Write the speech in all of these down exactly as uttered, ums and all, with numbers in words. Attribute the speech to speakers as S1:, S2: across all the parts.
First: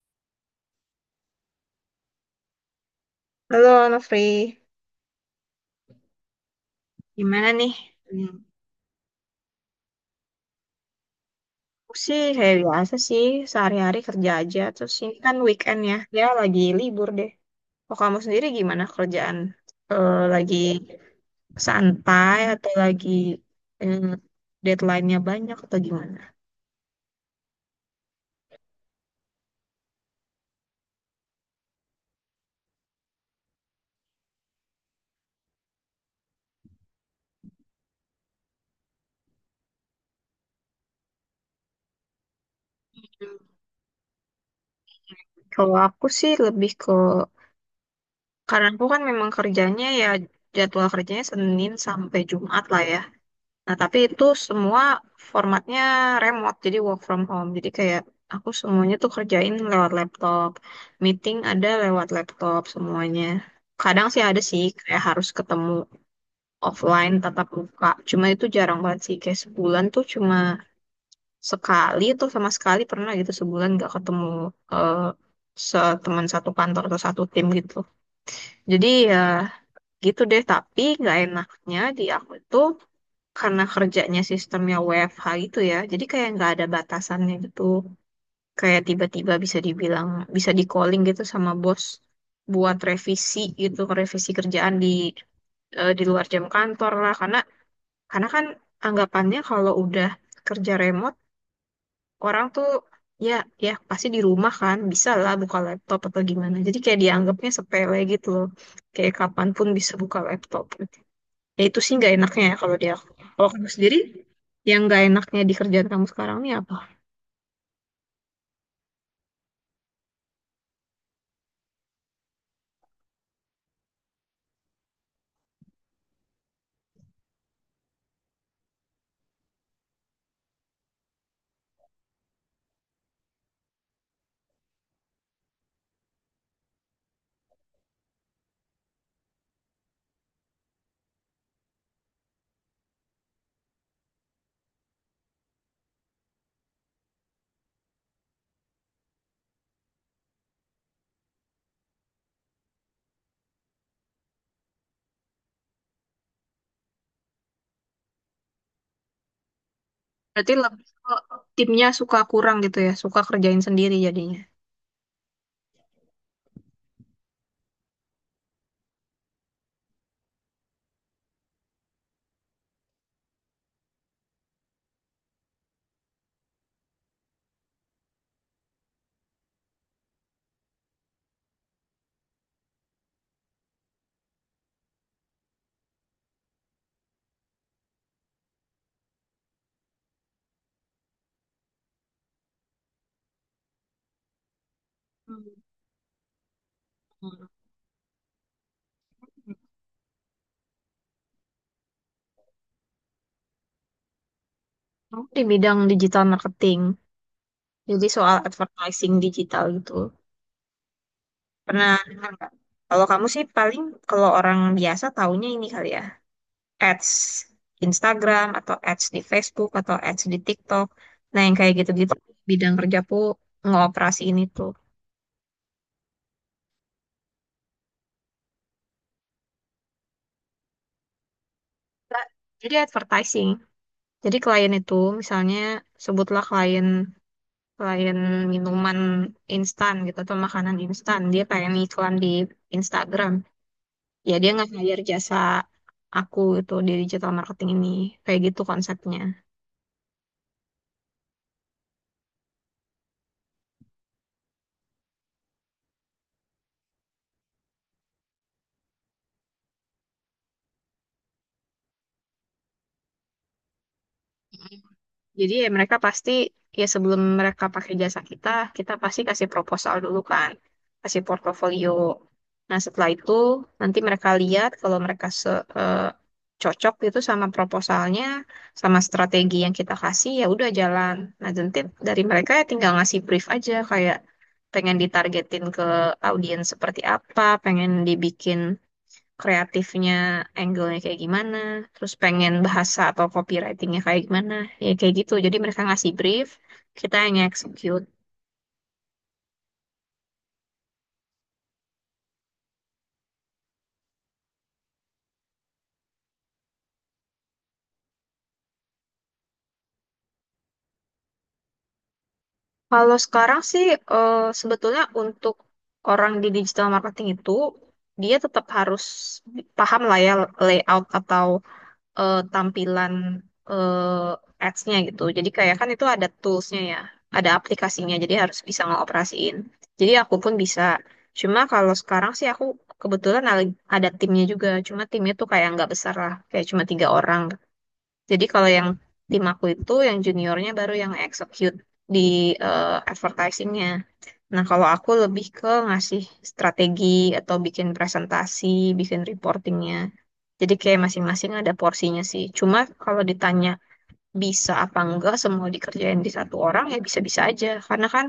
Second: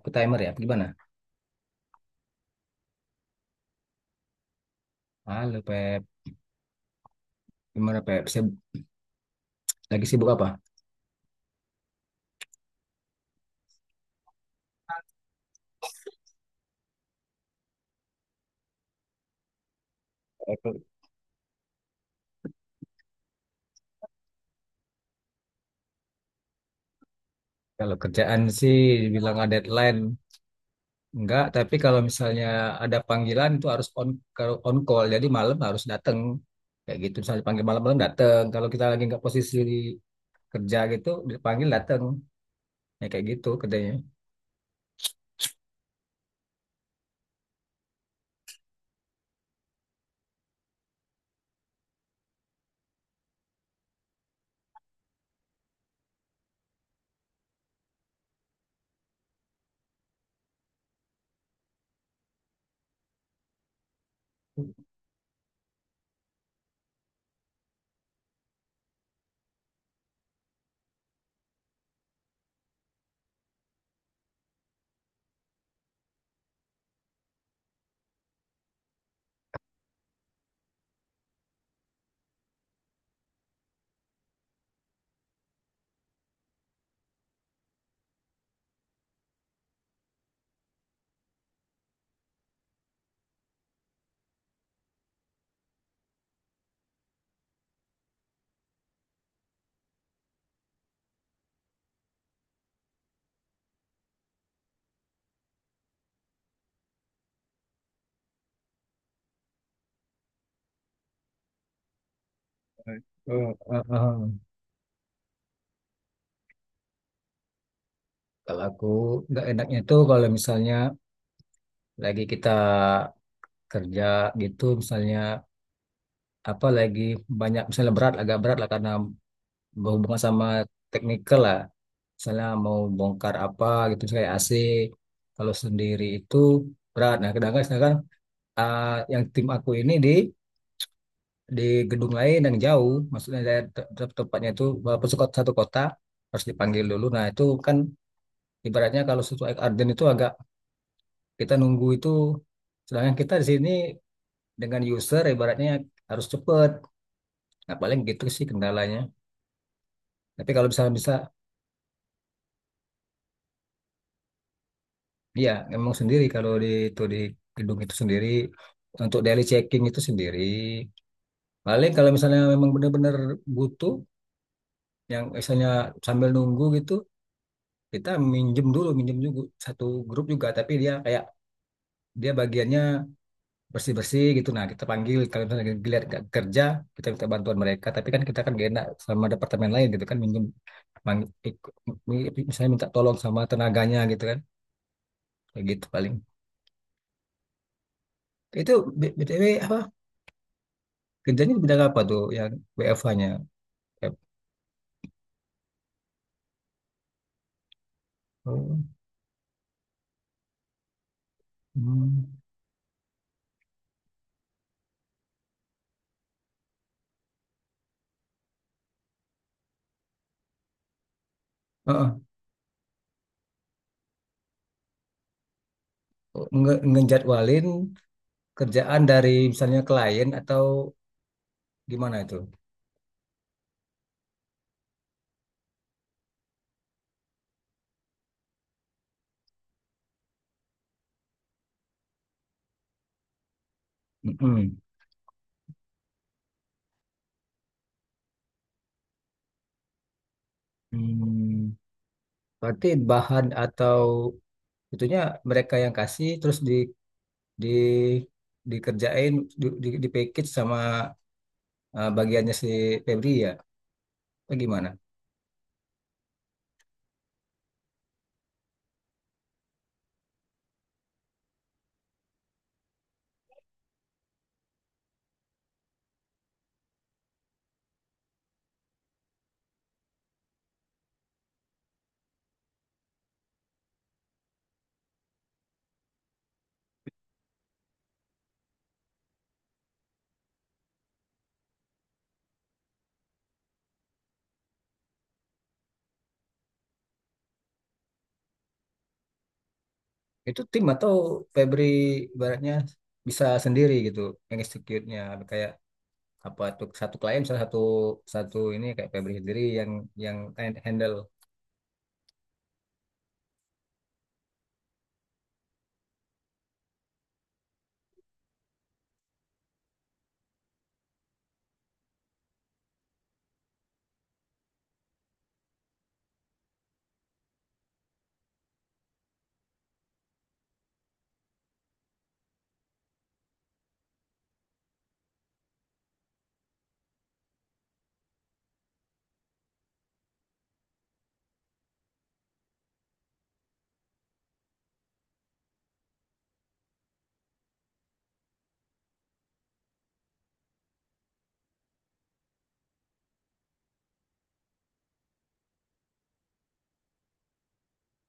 S1: Aku timer ya, apa gimana?
S2: Halo, Nofri.
S1: Halo Pep,
S2: Gimana nih?
S1: gimana Pep?
S2: Hmm,
S1: Sib- lagi sibuk apa?
S2: Aku sih kayak biasa sih, sehari-hari kerja aja. Terus ini kan weekend ya, ya lagi libur deh. Kok kamu sendiri gimana kerjaan? Eh, lagi
S1: Aku
S2: santai atau lagi eh, deadline-nya banyak atau gimana?
S1: Kalau kerjaan sih bilang ada deadline, enggak. Tapi kalau misalnya ada panggilan itu harus on, kalau on call, jadi malam harus datang. Kayak gitu, misalnya dipanggil malam-malam datang. Kalau kita lagi nggak posisi di kerja gitu, dipanggil datang. Ya kayak
S2: Hmm,
S1: gitu kerjanya.
S2: Kalau aku sih lebih ke, karena aku kan memang kerjanya ya jadwal kerjanya Senin sampai Jumat lah ya. Nah, tapi itu semua formatnya remote, jadi work from home. Jadi kayak aku semuanya tuh kerjain lewat laptop. Meeting ada lewat laptop semuanya. Kadang sih ada sih kayak harus ketemu offline tatap muka. Cuma itu jarang banget sih. Kayak sebulan tuh cuma sekali tuh sama sekali pernah gitu sebulan nggak ketemu eh, se- teman satu kantor atau satu tim gitu. Jadi ya gitu deh. Tapi nggak enaknya di aku itu karena kerjanya sistemnya W F H gitu ya, jadi kayak nggak ada batasannya gitu. Kayak tiba-tiba bisa dibilang, bisa di calling gitu sama bos buat revisi gitu, revisi kerjaan di eh, di luar jam kantor lah. Karena karena kan anggapannya kalau udah kerja remote, orang tuh ya ya pasti di rumah kan, bisa lah buka laptop atau gimana. Jadi kayak dianggapnya sepele gitu loh, kayak kapanpun bisa buka laptop gitu. Ya itu sih nggak enaknya ya kalau dia. Kalau
S1: Oh,
S2: kamu
S1: oh,
S2: sendiri
S1: oh.
S2: yang nggak enaknya di kerjaan kamu sekarang nih apa?
S1: Kalau aku nggak enaknya tuh kalau misalnya lagi kita kerja gitu, misalnya apa lagi banyak, misalnya berat, agak berat lah, karena berhubungan sama teknikal lah, misalnya mau bongkar apa gitu, misalnya A C kalau sendiri itu berat. Nah, kadang sedangkan ah, yang tim aku ini di di gedung lain yang jauh, maksudnya saya te- te- tempatnya itu walaupun suka- satu kota harus dipanggil dulu. Nah, itu kan ibaratnya kalau sesuai Arden itu agak, kita nunggu itu, sedangkan kita di sini dengan user ibaratnya harus cepet. Nah, paling gitu sih kendalanya, tapi
S2: Berarti
S1: kalau bisa,
S2: lebih ke
S1: bisa.
S2: timnya suka kurang gitu ya, suka kerjain sendiri jadinya.
S1: Iya, memang sendiri kalau di itu di gedung itu sendiri, untuk daily checking itu sendiri. Paling kalau misalnya memang benar-benar butuh yang misalnya sambil nunggu gitu, kita minjem dulu. Minjem juga satu grup juga, tapi dia kayak dia bagiannya bersih-bersih gitu. Nah, kita panggil kalau misalnya dilihat nggak kerja, kita minta bantuan mereka. Tapi kan kita kan gak enak sama departemen lain gitu kan, minjem, mang- ik- mi- misalnya minta tolong sama tenaganya gitu kan.
S2: Hmm.
S1: Kayak gitu paling. Itu, B- BTW, apa kerjanya di bidang apa tuh yang W F H-nya?
S2: Kamu di bidang digital marketing, jadi soal
S1: Oh,
S2: advertising digital gitu. Pernah
S1: hmm.
S2: dengar nggak? Kalau kamu sih paling kalau orang biasa taunya ini kali ya, ads Instagram atau ads di Facebook atau ads di TikTok. Nah, yang kayak gitu-gitu
S1: Heeh.
S2: bidang kerjaku ngoperasi ini tuh.
S1: Nge- ngejadwalin kerjaan dari misalnya klien atau gimana itu?
S2: Jadi advertising. Jadi klien itu misalnya sebutlah klien selain minuman instan gitu atau makanan instan dia pengen iklan di Instagram ya dia nggak
S1: Mm-mm.
S2: hire jasa aku itu di digital marketing ini kayak gitu konsepnya.
S1: Hmm. Berarti bahan atau itunya mereka yang kasih, terus di di dikerjain di, di, di package sama, eh, bagiannya si Febri ya? Atau gimana?
S2: Jadi ya mereka pasti ya sebelum mereka pakai jasa kita, kita pasti kasih proposal dulu kan, kasih portofolio. Nah setelah itu nanti mereka lihat kalau mereka se eh, cocok itu sama proposalnya, sama strategi yang kita kasih ya udah jalan. Nah nanti dari mereka ya tinggal ngasih brief aja kayak pengen ditargetin ke audiens seperti apa, pengen dibikin kreatifnya, angle-nya kayak gimana, terus pengen bahasa atau copywriting-nya kayak gimana, ya kayak gitu. Jadi mereka ngasih brief, kita yang execute.
S1: Itu tim atau Febri ibaratnya bisa sendiri gitu yang execute-nya, kayak apa tuh, satu klien, salah satu, satu ini, kayak Febri sendiri yang yang handle.
S2: Kalau sekarang sih eh, sebetulnya untuk orang di digital marketing itu dia tetap harus paham lah ya layout atau eh, tampilan eh, ads-nya gitu. Jadi kayak kan itu ada tools-nya ya, ada aplikasinya, jadi harus bisa ngoperasiin. Jadi aku pun bisa. Cuma kalau sekarang sih aku kebetulan al- ada timnya juga, cuma timnya tuh kayak nggak besar lah, kayak cuma tiga orang. Jadi kalau yang tim aku itu, yang juniornya baru yang execute di eh, advertising-nya. Nah, kalau aku lebih ke ngasih strategi atau bikin presentasi, bikin reportingnya. Jadi kayak masing-masing ada porsinya sih. Cuma kalau ditanya bisa apa enggak semua dikerjain di satu orang ya bisa-bisa aja. Karena kan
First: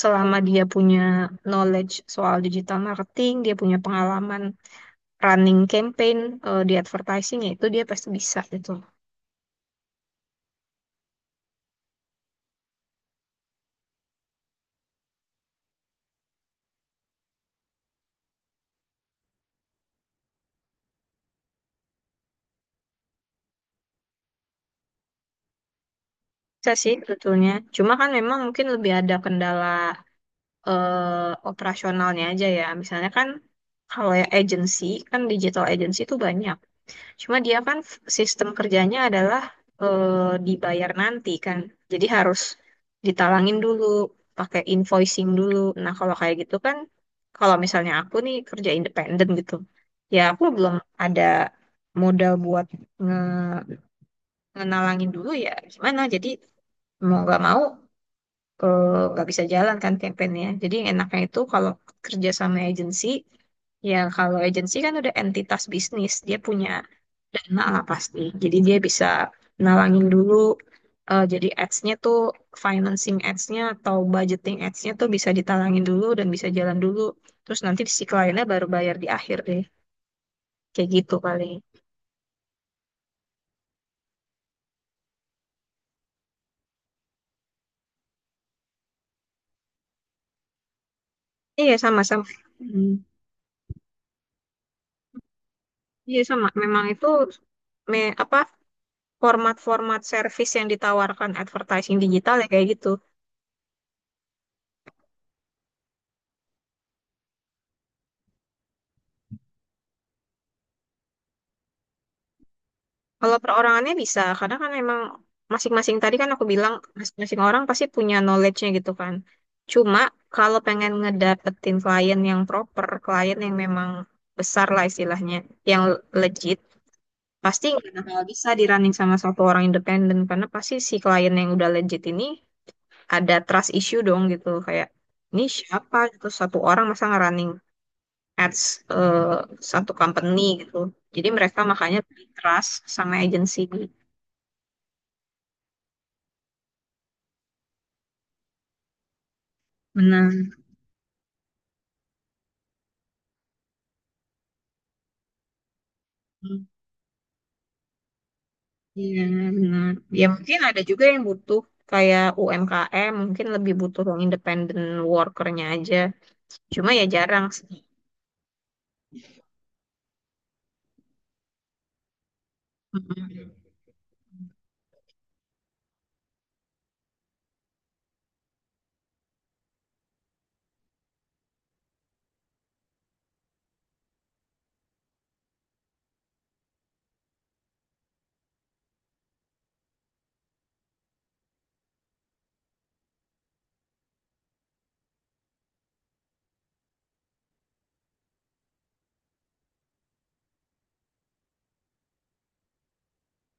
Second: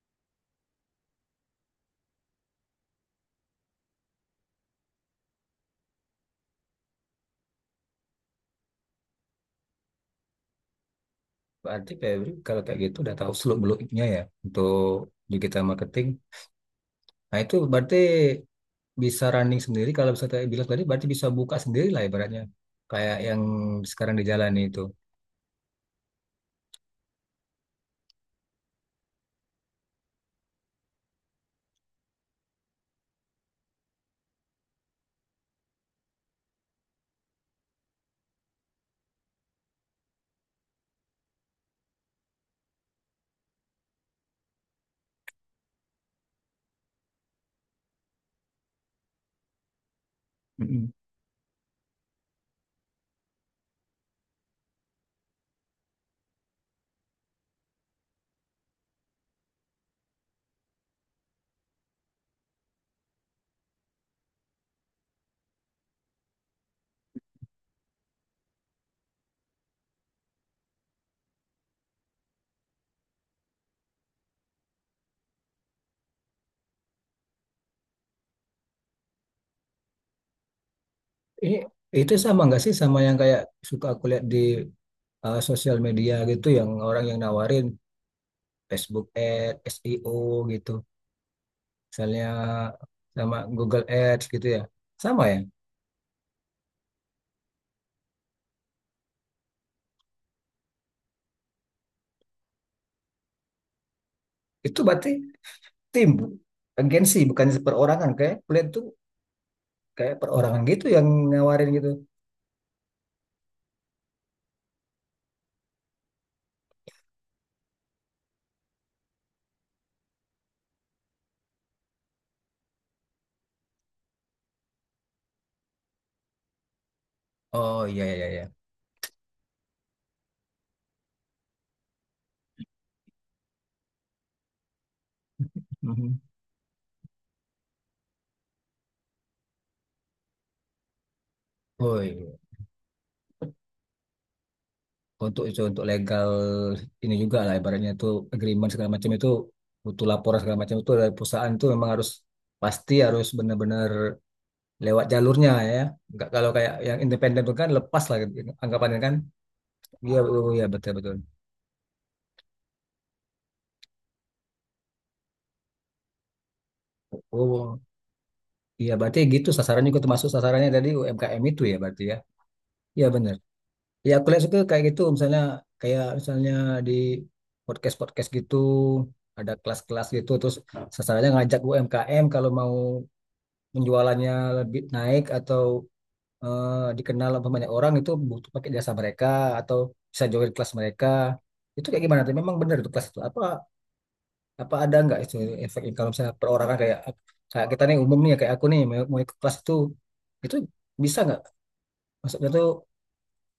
S2: selama dia punya knowledge soal digital marketing, dia punya pengalaman running campaign eh, di advertising ya itu dia pasti bisa gitu.
S1: Berarti Febri kalau kayak gitu udah tahu seluk beluknya ya untuk digital marketing. Nah, itu berarti bisa running sendiri. Kalau bisa tadi bilang, tadi berarti bisa buka sendiri lah ibaratnya, kayak yang sekarang dijalani itu.
S2: Bisa sih sebetulnya. Cuma kan memang mungkin lebih ada kendala eh, operasionalnya aja ya. Misalnya kan kalau ya agency kan digital agency itu banyak. Cuma dia kan f- sistem kerjanya adalah eh, dibayar nanti kan. Jadi harus ditalangin dulu, pakai invoicing dulu. Nah, kalau kayak gitu kan kalau misalnya aku nih kerja independen gitu. Ya aku belum
S1: Mm-mm.
S2: ada modal buat nge ngenalangin dulu ya gimana. Jadi mau gak mau eh, nggak bisa jalan kan campaignnya. Jadi yang enaknya itu kalau kerja sama agensi, ya kalau agensi kan udah entitas bisnis, dia punya dana lah pasti. Jadi dia bisa nalangin dulu, eh, jadi ads-nya tuh financing ads-nya atau budgeting ads-nya tuh bisa ditalangin dulu dan bisa jalan dulu. Terus nanti si kliennya baru bayar di akhir deh, kayak gitu paling.
S1: Ini itu sama nggak sih sama yang kayak suka aku lihat di, uh, sosial media gitu yang orang yang nawarin Facebook ad, S E O gitu
S2: Iya
S1: misalnya,
S2: sama-sama. Hmm.
S1: sama Google Ads gitu ya. Sama ya.
S2: Iya sama, memang itu me apa format-format service yang ditawarkan advertising digital ya kayak gitu.
S1: Itu berarti tim, agensi, bukan perorangan. Kayak kuliah tuh kayak perorangan gitu yang nawarin gitu.
S2: Kalau perorangannya bisa, karena kan emang masing-masing tadi kan aku bilang masing-masing orang pasti punya knowledge-nya gitu kan. Cuma kalau pengen ngedapetin klien yang proper, klien yang memang besar lah istilahnya, yang legit, pasti
S1: Oh,
S2: nggak
S1: iya,
S2: bakal
S1: iya, iya.
S2: bisa di running sama satu orang independen karena pasti si klien yang udah legit ini ada trust issue dong gitu kayak ini siapa
S1: Mhm.
S2: gitu satu orang masa ngerunning ads eh, satu company gitu. Jadi mereka makanya
S1: Oh,
S2: lebih
S1: iya.
S2: trust sama agensi.
S1: Untuk itu, untuk legal ini juga lah ibaratnya, itu agreement segala macam, itu butuh laporan
S2: Benar.
S1: segala macam, itu dari perusahaan tuh memang harus, pasti harus benar-benar lewat jalurnya ya. Enggak, kalau kayak yang independen tuh kan lepas lah anggapannya kan.
S2: Iya, benar.
S1: Iya,
S2: Ya
S1: oh,
S2: mungkin
S1: iya,
S2: ada
S1: betul,
S2: juga
S1: betul.
S2: yang butuh kayak U M K M, mungkin lebih butuh yang independent workernya aja. Cuma ya jarang sih.
S1: Oh, iya, berarti gitu sasarannya juga, termasuk sasarannya tadi U M K M itu ya berarti ya. Iya, benar.
S2: Mm-mm.
S1: Ya aku lihat suka kayak gitu misalnya, kayak misalnya di podcast-podcast gitu ada kelas-kelas gitu, terus sasarannya ngajak U M K M kalau mau penjualannya lebih naik atau eh, dikenal sama banyak orang, itu butuh pakai jasa mereka atau bisa join kelas mereka. Itu kayak gimana tuh? Memang benar itu kelas itu, apa, apa ada nggak itu efek kalau misalnya perorangan, kayak kayak kita nih, umum nih ya, kayak aku nih mau, mau ikut kelas itu itu bisa nggak, maksudnya tuh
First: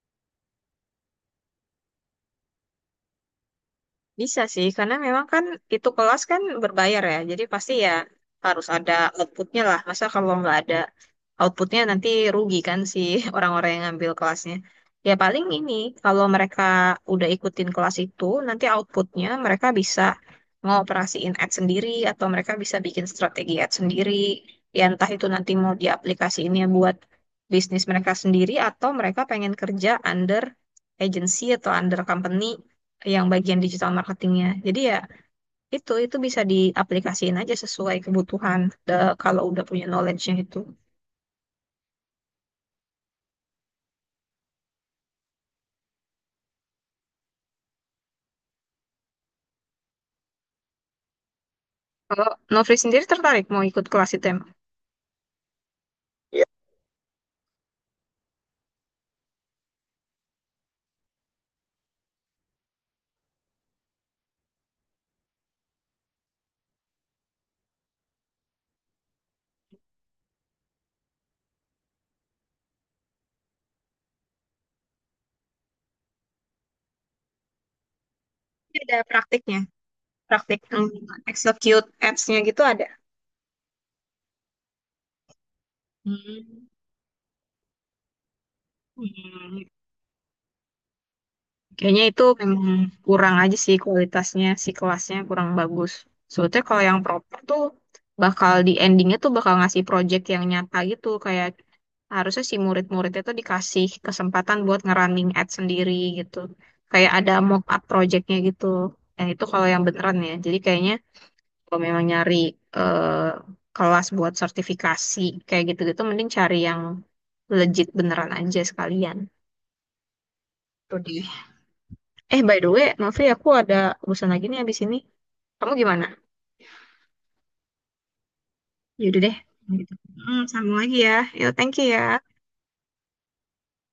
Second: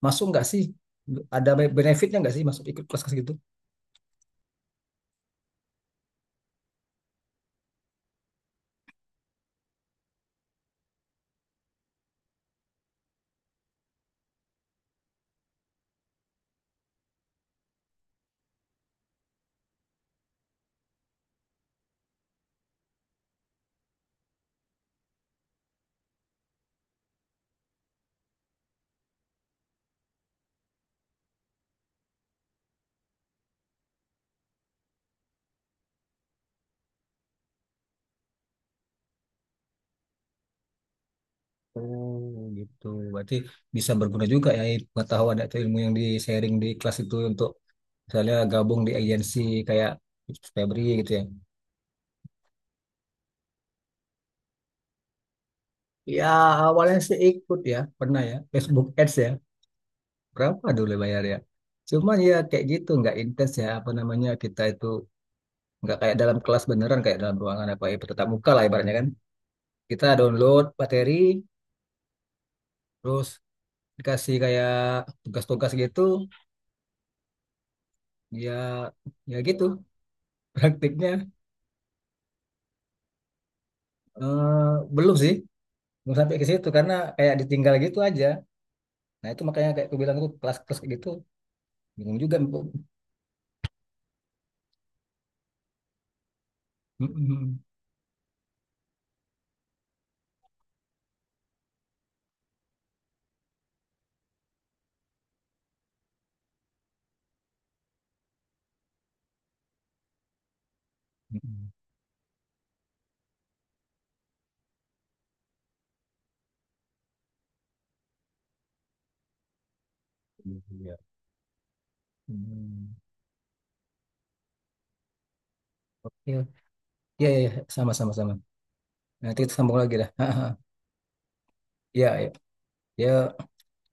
S1: masuk nggak sih, ada be- benefitnya nggak sih masuk ikut kelas kelas gitu?
S2: Bisa sih, karena memang kan itu kelas kan berbayar ya, jadi pasti ya harus ada outputnya lah. Masa kalau nggak ada outputnya nanti rugi kan si orang-orang yang ngambil kelasnya. Ya paling ini, kalau mereka udah ikutin kelas itu, nanti outputnya mereka bisa ngoperasiin ad sendiri atau mereka bisa bikin strategi ad sendiri. Ya entah itu nanti mau diaplikasiinnya buat bisnis mereka sendiri atau mereka pengen kerja under agency atau under company yang bagian digital marketingnya. Jadi ya itu itu bisa diaplikasiin aja sesuai kebutuhan eh, kalau udah punya knowledge-nya itu.
S1: Oh gitu, berarti bisa berguna juga ya, i- pengetahuan atau ilmu yang di sharing di kelas itu untuk misalnya gabung di agensi kayak Febri gitu ya.
S2: Kalau Novri sendiri tertarik mau ikut kelas itu emang?
S1: Ya
S2: Iya.
S1: awalnya sih ikut ya, pernah ya Facebook Ads ya, berapa dulu bayar ya. Cuman ya kayak gitu nggak intens ya, apa namanya, kita itu nggak kayak dalam kelas beneran, kayak dalam ruangan apa ya, tetap muka lah ibaratnya kan. Kita download materi terus dikasih kayak tugas-tugas gitu ya.
S2: Ada
S1: Ya
S2: praktiknya,
S1: gitu.
S2: praktik yang
S1: Praktiknya,
S2: execute apps nya gitu ada.
S1: eh, belum sih belum sampai ke
S2: Hmm.
S1: situ karena kayak ditinggal gitu aja. Nah itu
S2: Hmm.
S1: makanya kayak aku bilang tuh kelas-kelas kayak gitu,
S2: Kayaknya
S1: bingung
S2: itu
S1: juga.
S2: memang kurang aja sih kualitasnya, si kelasnya kurang bagus. Soalnya kalau yang proper
S1: Mm-mm.
S2: tuh bakal di endingnya tuh bakal ngasih project yang nyata gitu, kayak harusnya si murid-murid itu dikasih kesempatan buat ngerunning ad sendiri gitu. Kayak ada mock up projectnya gitu. Yang itu kalau yang beneran ya. Jadi kayaknya kalau memang nyari eh, kelas buat sertifikasi kayak gitu-gitu, mending cari yang legit beneran aja sekalian.
S1: Iya.
S2: Tuh deh. Eh, by the way,
S1: Hmm.
S2: Novi, aku ada urusan lagi nih abis ini. Kamu gimana?
S1: Oke, ya, ya, ya, sama, sama, sama.
S2: Yaudah deh.
S1: Nanti kita sambung
S2: Gitu.
S1: lagi lah.
S2: Hmm, sambung lagi ya. Yo, thank you ya.
S1: Ya, ya, ya.